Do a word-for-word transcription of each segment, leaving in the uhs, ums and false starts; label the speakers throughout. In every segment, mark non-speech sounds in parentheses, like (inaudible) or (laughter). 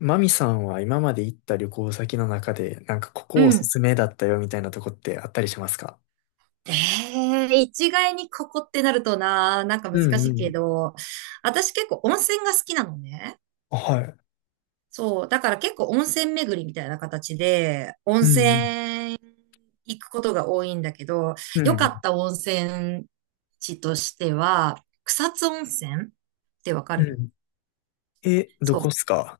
Speaker 1: マミさんは今まで行った旅行先の中で、なんかこ
Speaker 2: う
Speaker 1: こおす
Speaker 2: ん。
Speaker 1: すめだったよみたいなとこってあったりしますか？
Speaker 2: ええ、一概にここってなるとな、なんか
Speaker 1: う
Speaker 2: 難
Speaker 1: んう
Speaker 2: しいけ
Speaker 1: ん。
Speaker 2: ど、私結構温泉が好きなのね。
Speaker 1: あ、はい。
Speaker 2: そう。だから結構温泉巡りみたいな形で、温
Speaker 1: うん
Speaker 2: 泉行くことが多いんだけど、
Speaker 1: うん。う
Speaker 2: 良かっ
Speaker 1: ん
Speaker 2: た温泉地としては、草津温泉ってわか
Speaker 1: う
Speaker 2: る？
Speaker 1: ん。え、ど
Speaker 2: そ
Speaker 1: こっす
Speaker 2: う。
Speaker 1: か？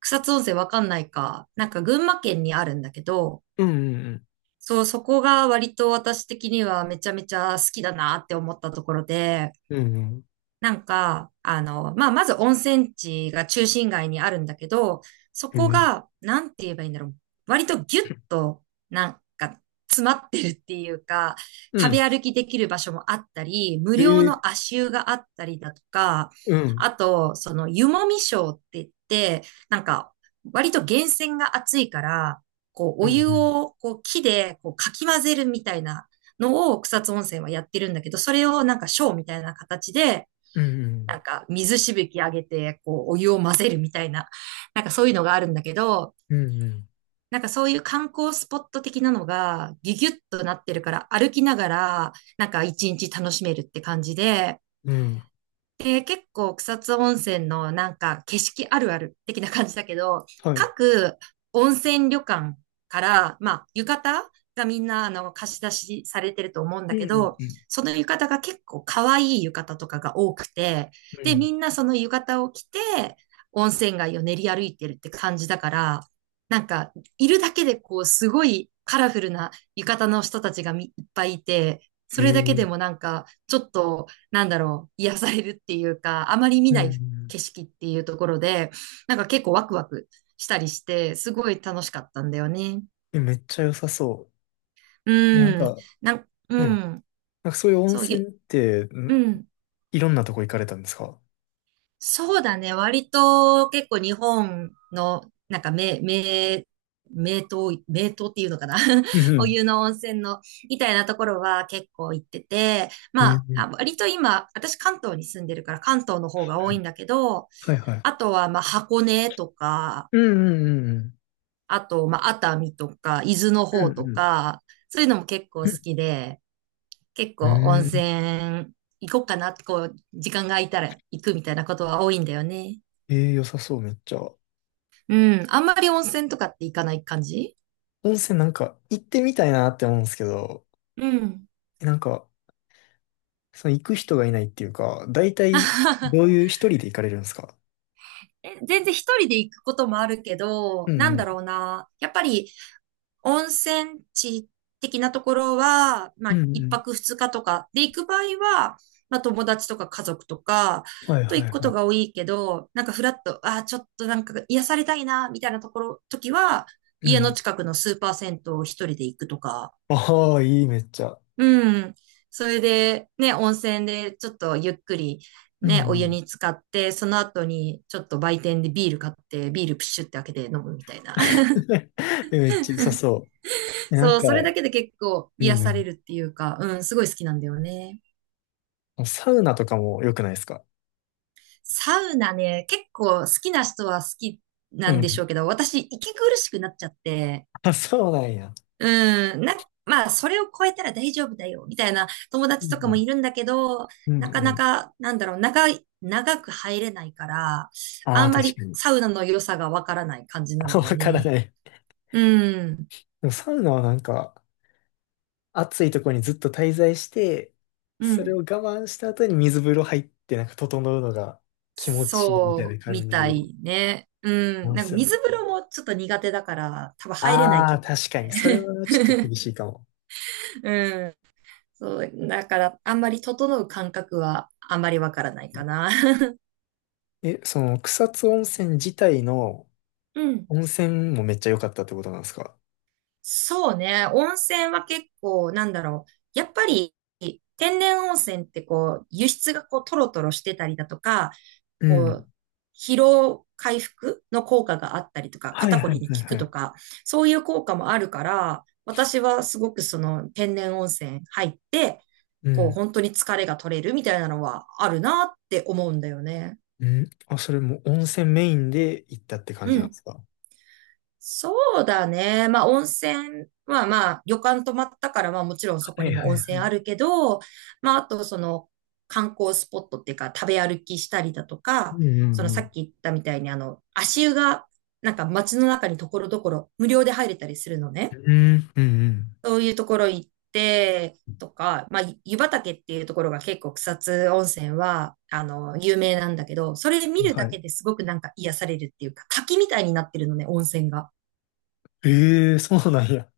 Speaker 2: 草津温泉わかんないか。なんか群馬県にあるんだけど、
Speaker 1: うんうん
Speaker 2: そう、そこが割と私的にはめちゃめちゃ好きだなって思ったところで、
Speaker 1: うん。
Speaker 2: なんか、あの、まあ、まず温泉地が中心街にあるんだけど、そ
Speaker 1: う
Speaker 2: こ
Speaker 1: ん
Speaker 2: が、なんて言えばいいんだろう。割とギュッと、なんか、詰まってるっていうか、
Speaker 1: う
Speaker 2: 食
Speaker 1: ん。
Speaker 2: べ歩きできる場所もあったり、無
Speaker 1: へ
Speaker 2: 料
Speaker 1: え、
Speaker 2: の足湯があったりだとか、
Speaker 1: うん。へえ、うん
Speaker 2: あと、その、湯もみショーって言って、なんか、割と源泉が熱いから、こう、
Speaker 1: う
Speaker 2: お
Speaker 1: んう
Speaker 2: 湯
Speaker 1: ん。
Speaker 2: を、こう、木で、こう、かき混ぜるみたいなのを草津温泉はやってるんだけど、それをなんかショーみたいな形で、
Speaker 1: うんうん。
Speaker 2: なんか水しぶき上げて、こう、お湯を混ぜるみたいな、なんかそういうのがあるんだけど、
Speaker 1: うんうん。
Speaker 2: なんかそういう観光スポット的なのがギュギュッとなってるから歩きながらなんか一日楽しめるって感じで、
Speaker 1: うん、
Speaker 2: えー結構草津温泉のなんか景色あるある的な感じだけど、
Speaker 1: はい。うん
Speaker 2: 各温泉旅館から、まあ浴衣がみんなあの貸し出しされてると思うん
Speaker 1: う
Speaker 2: だけ
Speaker 1: ん
Speaker 2: ど、
Speaker 1: うん。
Speaker 2: その浴衣が結構可愛い浴衣とかが多くて、
Speaker 1: う
Speaker 2: で、
Speaker 1: ん、
Speaker 2: みんなその浴衣を着て温泉街を練り歩いてるって感じだから、なんかいるだけでこうすごいカラフルな浴衣の人たちがみいっぱいいて、
Speaker 1: へ
Speaker 2: それだけ
Speaker 1: え。
Speaker 2: でもなんかちょっとなんだろう、癒されるっていうか、あまり見
Speaker 1: う
Speaker 2: ない
Speaker 1: ん。
Speaker 2: 景色っていうところで、なんか結構ワクワクしたりして、すごい楽しかったんだよね。
Speaker 1: え、めっちゃ良さそう。なん
Speaker 2: うん。
Speaker 1: か、
Speaker 2: なん、
Speaker 1: うん。
Speaker 2: う
Speaker 1: なん
Speaker 2: ん。
Speaker 1: かそういう温
Speaker 2: そう、
Speaker 1: 泉
Speaker 2: ゆ、
Speaker 1: って、ん
Speaker 2: うん。
Speaker 1: いろんなとこ行かれたんですか？
Speaker 2: そうだね。割と結構日本の、なんか名、名、名湯、名湯っていうのかな。
Speaker 1: う
Speaker 2: (laughs) お
Speaker 1: ん
Speaker 2: 湯の温泉の、みたいなところは結構行ってて、
Speaker 1: う
Speaker 2: ま
Speaker 1: ん。
Speaker 2: あ、
Speaker 1: へえ、
Speaker 2: あ割と今、私関東に住んでるから関東の方が多いんだけど、
Speaker 1: はいはい。
Speaker 2: あとは、まあ、箱根とか、
Speaker 1: うんうんうんうん。
Speaker 2: あと、まあ、熱海とか、伊豆の
Speaker 1: う
Speaker 2: 方と
Speaker 1: ん
Speaker 2: か、そういうのも結構好きで、結
Speaker 1: う
Speaker 2: 構温
Speaker 1: ん、うーん。
Speaker 2: 泉行こうかなって、こう、時間が空いたら行くみたいなことは多いんだよね。
Speaker 1: えー、良さそう、めっちゃ。
Speaker 2: うん。あんまり温泉とかって行かない感じ？
Speaker 1: 温泉なんか行ってみたいなって思うんですけど、
Speaker 2: うん。
Speaker 1: なんか、その行く人がいないっていうか、大体どういう
Speaker 2: (laughs)
Speaker 1: 一人で行かれるんですか？
Speaker 2: え、全然一人で行くこともあるけ
Speaker 1: う
Speaker 2: ど、
Speaker 1: ん
Speaker 2: な
Speaker 1: う
Speaker 2: んだ
Speaker 1: ん。
Speaker 2: ろうな。やっぱり温泉地的なところは、ま
Speaker 1: うん
Speaker 2: あ
Speaker 1: う
Speaker 2: 一
Speaker 1: ん。
Speaker 2: 泊二日とかで行く場合は、まあ友達とか家族とか
Speaker 1: はい
Speaker 2: と
Speaker 1: は
Speaker 2: 行く
Speaker 1: い
Speaker 2: こ
Speaker 1: は
Speaker 2: とが多
Speaker 1: い。
Speaker 2: いけど、なんかフラッと、ああ、ちょっとなんか癒されたいな、みたいなところ、時は、
Speaker 1: う
Speaker 2: 家の
Speaker 1: ん。
Speaker 2: 近くのスーパー銭湯を一人で行くとか、
Speaker 1: ああ、いい、めっちゃ。
Speaker 2: うん。それで、ね、温泉でちょっとゆっくり、
Speaker 1: うんう
Speaker 2: ね、お湯
Speaker 1: ん。
Speaker 2: に浸かって、その後にちょっと売店でビール買って、ビールプシュって開けて飲むみたいな。(laughs)
Speaker 1: (laughs) え、めっちゃ良さそう。なん
Speaker 2: そう、
Speaker 1: か、
Speaker 2: それだけで結構
Speaker 1: う
Speaker 2: 癒され
Speaker 1: ん
Speaker 2: るっていうか、うん、すごい好きなんだよね。
Speaker 1: うん。サウナとかも良くないですか？
Speaker 2: サウナね、結構好きな人は好き
Speaker 1: う
Speaker 2: なんでしょ
Speaker 1: ん。
Speaker 2: うけど、私、息苦しくなっちゃって、
Speaker 1: あ、そうなんや。
Speaker 2: うん、な、まあ、それを超えたら大丈夫だよ、みたいな友
Speaker 1: う
Speaker 2: 達とかも
Speaker 1: ん
Speaker 2: いるんだけど、
Speaker 1: うん。うん
Speaker 2: な
Speaker 1: う
Speaker 2: かな
Speaker 1: ん。
Speaker 2: か、なんだろう、長い、長く入れないから、
Speaker 1: あ
Speaker 2: あ
Speaker 1: あ、
Speaker 2: んま
Speaker 1: 確
Speaker 2: り
Speaker 1: かに。
Speaker 2: サウナの良さがわからない感じな
Speaker 1: (laughs)
Speaker 2: んだ
Speaker 1: わ
Speaker 2: よ
Speaker 1: から
Speaker 2: ね。
Speaker 1: ない。
Speaker 2: うん、
Speaker 1: でもサウナはなんか、暑いところにずっと滞在して、
Speaker 2: う
Speaker 1: それを
Speaker 2: ん。
Speaker 1: 我慢した後に水風呂入って、なんか整うのが気持ちいいみたいな
Speaker 2: そう、み
Speaker 1: 感
Speaker 2: た
Speaker 1: じ
Speaker 2: いね。う
Speaker 1: な
Speaker 2: ん、
Speaker 1: んで
Speaker 2: なんか
Speaker 1: すよ
Speaker 2: 水
Speaker 1: ね。
Speaker 2: 風呂もちょっと苦手だから、多分入れない
Speaker 1: あ
Speaker 2: 気
Speaker 1: あ、
Speaker 2: がし
Speaker 1: 確かに。それ
Speaker 2: て。
Speaker 1: はちょっと厳しいかも。
Speaker 2: (laughs) うん、そう、だから、あんまり整う感覚はあんまりわからないかな。(laughs)
Speaker 1: え、その草津温泉自体の
Speaker 2: うん。
Speaker 1: 温泉もめっちゃ良かったってことなんですか？
Speaker 2: そうね。温泉は結構、なんだろう。やっぱり、天然温泉ってこう、輸出がこう、トロトロしてたりだとか、
Speaker 1: う
Speaker 2: こ
Speaker 1: ん。
Speaker 2: う、疲労回復の効果があったりとか、
Speaker 1: はい
Speaker 2: 肩こ
Speaker 1: は
Speaker 2: り
Speaker 1: い
Speaker 2: に効
Speaker 1: はい
Speaker 2: く
Speaker 1: は
Speaker 2: と
Speaker 1: い。
Speaker 2: か、そういう効果もあるから、私はすごくその天然温泉入って、
Speaker 1: う
Speaker 2: こう、
Speaker 1: ん。
Speaker 2: 本当に疲れが取れるみたいなのはあるなって思うんだよね。
Speaker 1: うん。あ、それも温泉メインで行ったって感
Speaker 2: う
Speaker 1: じなんで
Speaker 2: ん。
Speaker 1: すか？
Speaker 2: そうだね。まあ、温泉は、まあ、旅館泊まったから、まあ、もちろんそこ
Speaker 1: はい
Speaker 2: にも
Speaker 1: はい
Speaker 2: 温
Speaker 1: はい。
Speaker 2: 泉あるけど、まあ、あと、その、観光スポットっていうか、食べ歩きしたりだと
Speaker 1: う
Speaker 2: か、
Speaker 1: んう
Speaker 2: その、
Speaker 1: んう
Speaker 2: さ
Speaker 1: ん。
Speaker 2: っき言ったみたいに、あの、足湯が、なんか、街の中にところどころ、無料で入れたりするの
Speaker 1: う
Speaker 2: ね。
Speaker 1: んうん
Speaker 2: そういうところ行って、とか、まあ、湯畑っていうところが結構草津温泉は、あの、有名なんだけど、それ見
Speaker 1: うん。
Speaker 2: る
Speaker 1: は
Speaker 2: だけ
Speaker 1: い。
Speaker 2: ですごくなんか癒されるっていうか、滝みたいになってるのね、温泉が。
Speaker 1: ええ、そうなんや。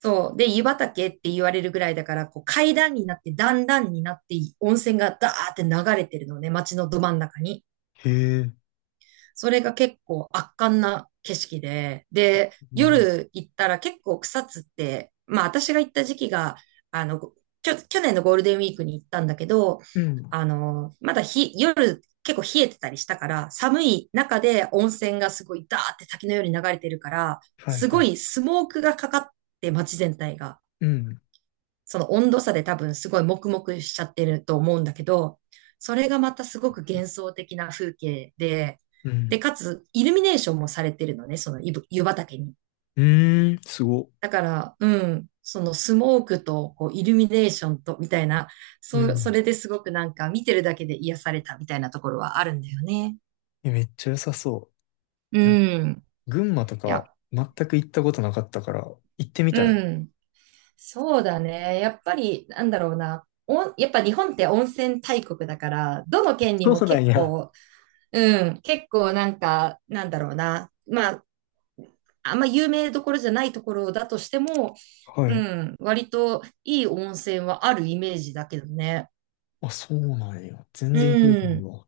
Speaker 2: そう。で、湯畑って言われるぐらいだから、こう階段になって、段々になって、温泉がダーって流れてるのね、街のど真ん中に。
Speaker 1: へえ、
Speaker 2: それが結構圧巻な景色で、で、
Speaker 1: うん、
Speaker 2: 夜行ったら結構草津って、まあ私が行った時期が、あの、きょ、去年のゴールデンウィークに行ったんだけど、
Speaker 1: うん。
Speaker 2: あの、まだ日、夜結構冷えてたりしたから、寒い中で温泉がすごいダーって滝のように流れてるから、
Speaker 1: はい
Speaker 2: す
Speaker 1: は
Speaker 2: ご
Speaker 1: い。
Speaker 2: いスモークがかかって街全体が。
Speaker 1: うん。
Speaker 2: その温度差で多分すごい黙々しちゃってると思うんだけど、それがまたすごく幻想的な風景で、
Speaker 1: う
Speaker 2: で、
Speaker 1: ん、
Speaker 2: かつイルミネーションもされてるのね、その湯湯畑に。
Speaker 1: うーん、すご。
Speaker 2: だから、うん、そのスモークとこうイルミネーションとみたいな、
Speaker 1: う
Speaker 2: そそ
Speaker 1: ん。
Speaker 2: れですごくなんか見てるだけで癒されたみたいなところはあるんだよね。
Speaker 1: え、めっちゃ良さそ
Speaker 2: う
Speaker 1: う。え、
Speaker 2: ん。
Speaker 1: 群馬と
Speaker 2: い
Speaker 1: か
Speaker 2: や、
Speaker 1: 全く行ったことなかったから行ってみたいの。
Speaker 2: うん。そうだね。やっぱり、なんだろうな。おんやっぱ日本って温泉大国だから、どの県にも
Speaker 1: そうなん
Speaker 2: 結
Speaker 1: や。
Speaker 2: 構、うん、結構なんか、なんだろうな。まあ、あんま有名どころじゃないところだとしても、
Speaker 1: は
Speaker 2: う
Speaker 1: い。
Speaker 2: ん、割といい温泉はあるイメージだけどね。
Speaker 1: あ、そうなんや。全
Speaker 2: う
Speaker 1: 然行ったことない
Speaker 2: ん。
Speaker 1: わ。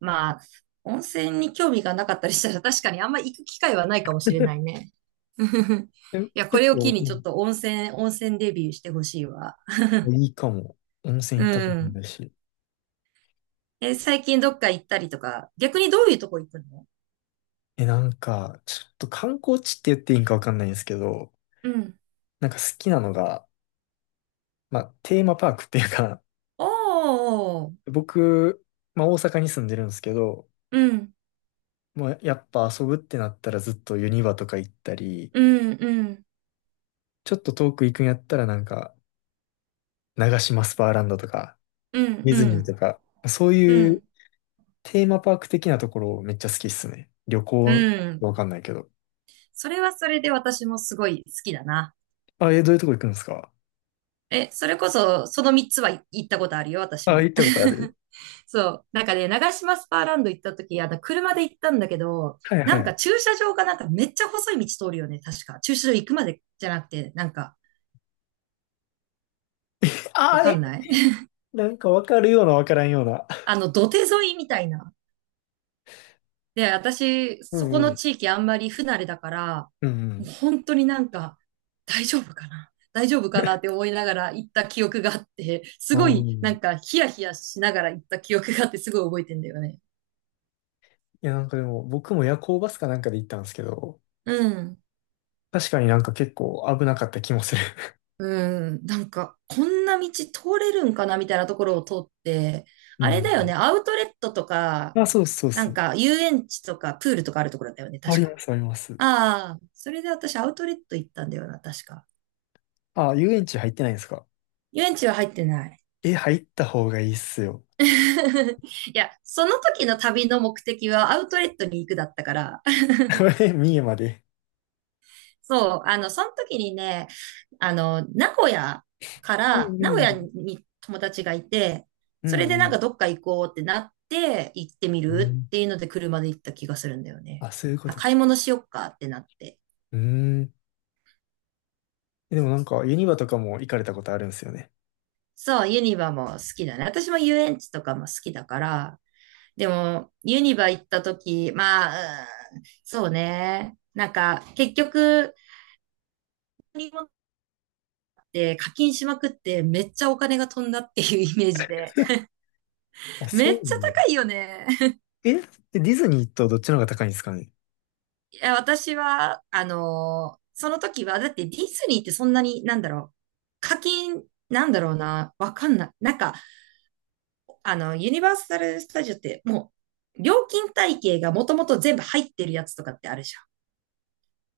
Speaker 2: まあ、温泉に興味がなかったりしたら確かにあんま行く機会はないかもしれないね。(laughs)
Speaker 1: (laughs) え、
Speaker 2: いや、こ
Speaker 1: 結
Speaker 2: れを機
Speaker 1: 構、
Speaker 2: に
Speaker 1: う
Speaker 2: ちょっ
Speaker 1: ん。
Speaker 2: と温泉、温泉デビューしてほしいわ。
Speaker 1: いいかも。温泉
Speaker 2: う
Speaker 1: 行ったこと
Speaker 2: ん。
Speaker 1: ないし。
Speaker 2: え、最近どっか行ったりとか、逆にどういうとこ行くの？
Speaker 1: え、なんか、ちょっと観光地って言っていいんかわかんないんですけど、
Speaker 2: うん。
Speaker 1: なんか好きなのが、まあ、テーマパークっていうか、
Speaker 2: おー。
Speaker 1: 僕、まあ、大阪に住んでるんですけど、
Speaker 2: うん。
Speaker 1: もうやっぱ遊ぶってなったらずっとユニバとか行ったり、
Speaker 2: うん、うん。
Speaker 1: ちょっと遠く行くんやったらなんか、長島スパーランドとか、
Speaker 2: うん、
Speaker 1: ディ
Speaker 2: う
Speaker 1: ズニー
Speaker 2: ん。
Speaker 1: とか、そう
Speaker 2: う
Speaker 1: いう
Speaker 2: ん。
Speaker 1: テーマパーク的なところめっちゃ好きっすね。旅
Speaker 2: う
Speaker 1: 行、
Speaker 2: ん。
Speaker 1: わかんないけど。
Speaker 2: それはそれで私もすごい好きだな。
Speaker 1: あ、え、どういうとこ行くんですか？
Speaker 2: え、それこそ、そのみっつは行ったことあるよ、私
Speaker 1: あ、
Speaker 2: も。
Speaker 1: 行ったことある？
Speaker 2: (laughs) そう。なんかね、長島スパーランド行った時、あの、車で行ったんだけど、
Speaker 1: はいは
Speaker 2: なん
Speaker 1: い。
Speaker 2: か駐車場がなんかめっちゃ細い道通るよね、確か。駐車場行くまでじゃなくて、なんか、わ
Speaker 1: あ、
Speaker 2: かん
Speaker 1: え、
Speaker 2: ない？
Speaker 1: なんかわかるようなわからんような。
Speaker 2: (laughs) あの、土手沿いみたいな。で、私、
Speaker 1: う
Speaker 2: そ
Speaker 1: ん
Speaker 2: こ
Speaker 1: う
Speaker 2: の
Speaker 1: ん。
Speaker 2: 地域あんまり不慣れだから、
Speaker 1: う
Speaker 2: も
Speaker 1: ん
Speaker 2: う本当になんか、大丈夫かな大丈夫かなって思いながら行った記憶があって、す
Speaker 1: うん。
Speaker 2: ご
Speaker 1: あ
Speaker 2: いな
Speaker 1: ん。
Speaker 2: んかヒヤヒヤしながら行った記憶があってすごい覚えてんだよね。
Speaker 1: いや、なんかでも、僕も夜行バスかなんかで行ったんですけど、
Speaker 2: うん。
Speaker 1: 確かになんか結構危なかった気もする。
Speaker 2: うん。なんか、こんな道通れるんかなみたいなところを通って、
Speaker 1: う
Speaker 2: あれだよね、
Speaker 1: ん。
Speaker 2: アウトレットとか、
Speaker 1: あ、そうそう
Speaker 2: な
Speaker 1: そ
Speaker 2: ん
Speaker 1: う。
Speaker 2: か遊園地とかプールとかあるところだよね、
Speaker 1: あ
Speaker 2: 確
Speaker 1: り
Speaker 2: か。
Speaker 1: ます、あります。
Speaker 2: ああ、それで私アウトレット行ったんだよな、確か。
Speaker 1: あ、遊園地入ってないんですか？
Speaker 2: 遊園地は入ってない。
Speaker 1: え、入った方がいいっすよ。
Speaker 2: (laughs) いや、その時の旅の目的はアウトレットに行くだったから。
Speaker 1: (laughs) 三重まで。
Speaker 2: (laughs) そう、あの、その時にね、あの、名古屋か
Speaker 1: う
Speaker 2: ら、
Speaker 1: ん
Speaker 2: 名古
Speaker 1: う
Speaker 2: 屋
Speaker 1: ん。
Speaker 2: に友達がいて、
Speaker 1: う
Speaker 2: それ
Speaker 1: んう
Speaker 2: でなんか
Speaker 1: ん。
Speaker 2: どっか行こうってなって、行ってみ
Speaker 1: う
Speaker 2: るっ
Speaker 1: ん。
Speaker 2: ていうので車で行った気がするんだよね。
Speaker 1: あ、そういうこ
Speaker 2: あ、
Speaker 1: とか。
Speaker 2: 買い物しよっかってなって。
Speaker 1: うーん。でもなんか、ユニバとかも行かれたことあるんですよね。
Speaker 2: そう、ユニバも好きだね。私も遊園地とかも好きだから、でも、ユニバ行った時、まあ、うん。そうね。なんか、結局、り物って課金しまくってめっちゃお金が飛んだっていうイメージで、
Speaker 1: あ、そ
Speaker 2: め
Speaker 1: う
Speaker 2: っちゃ
Speaker 1: ね。
Speaker 2: 高いよね。(laughs)
Speaker 1: え、ディズニーとどっちの方が高いんですかね？
Speaker 2: いや、私は、あのーその時は、だってディズニーってそんなに、なんだろう、課金、なんだろうな、わかんない。なんか、あの、ユニバーサル・スタジオってもう、料金体系がもともと全部入ってるやつとかってあるじゃん。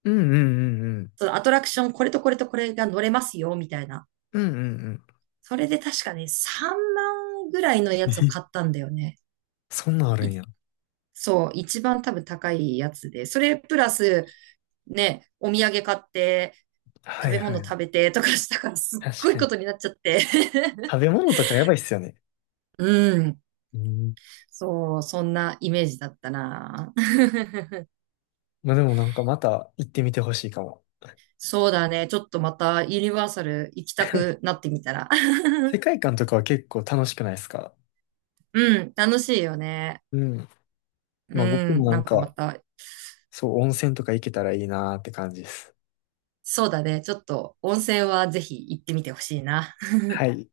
Speaker 1: うんうんうんうん。
Speaker 2: そのアトラクション、これとこれとこれが乗れますよ、みたいな。
Speaker 1: うんうん
Speaker 2: それで確かね、さんまんぐらいのや
Speaker 1: うん。
Speaker 2: つを
Speaker 1: え、
Speaker 2: 買ったんだよね。
Speaker 1: そんなんあるん
Speaker 2: 1
Speaker 1: や。
Speaker 2: そう、一番多分高いやつで、それプラス、ね、お土産買って、
Speaker 1: は
Speaker 2: 食
Speaker 1: い
Speaker 2: べ物
Speaker 1: は
Speaker 2: 食
Speaker 1: い。
Speaker 2: べてとかしたからすっ
Speaker 1: 確
Speaker 2: ごい
Speaker 1: か
Speaker 2: こ
Speaker 1: に。
Speaker 2: とになっちゃって。
Speaker 1: 食べ物とかやばいっすよね。
Speaker 2: (laughs) うん。
Speaker 1: うん。
Speaker 2: そう、そんなイメージだったな。
Speaker 1: まあでもなんかまた行ってみてほしいかも。
Speaker 2: (laughs) そうだね。ちょっとまたユニバーサル行きたくなってみたら。
Speaker 1: 世
Speaker 2: (laughs)
Speaker 1: 界観とかは結構楽しくないですか？
Speaker 2: うん、楽しいよね。
Speaker 1: うん。
Speaker 2: う
Speaker 1: まあ僕も
Speaker 2: ん、
Speaker 1: な
Speaker 2: な
Speaker 1: ん
Speaker 2: んかま
Speaker 1: か、
Speaker 2: た、
Speaker 1: そう、温泉とか行けたらいいなーって感じです。
Speaker 2: そうだね。ちょっと温泉はぜひ行ってみてほしいな。
Speaker 1: はい。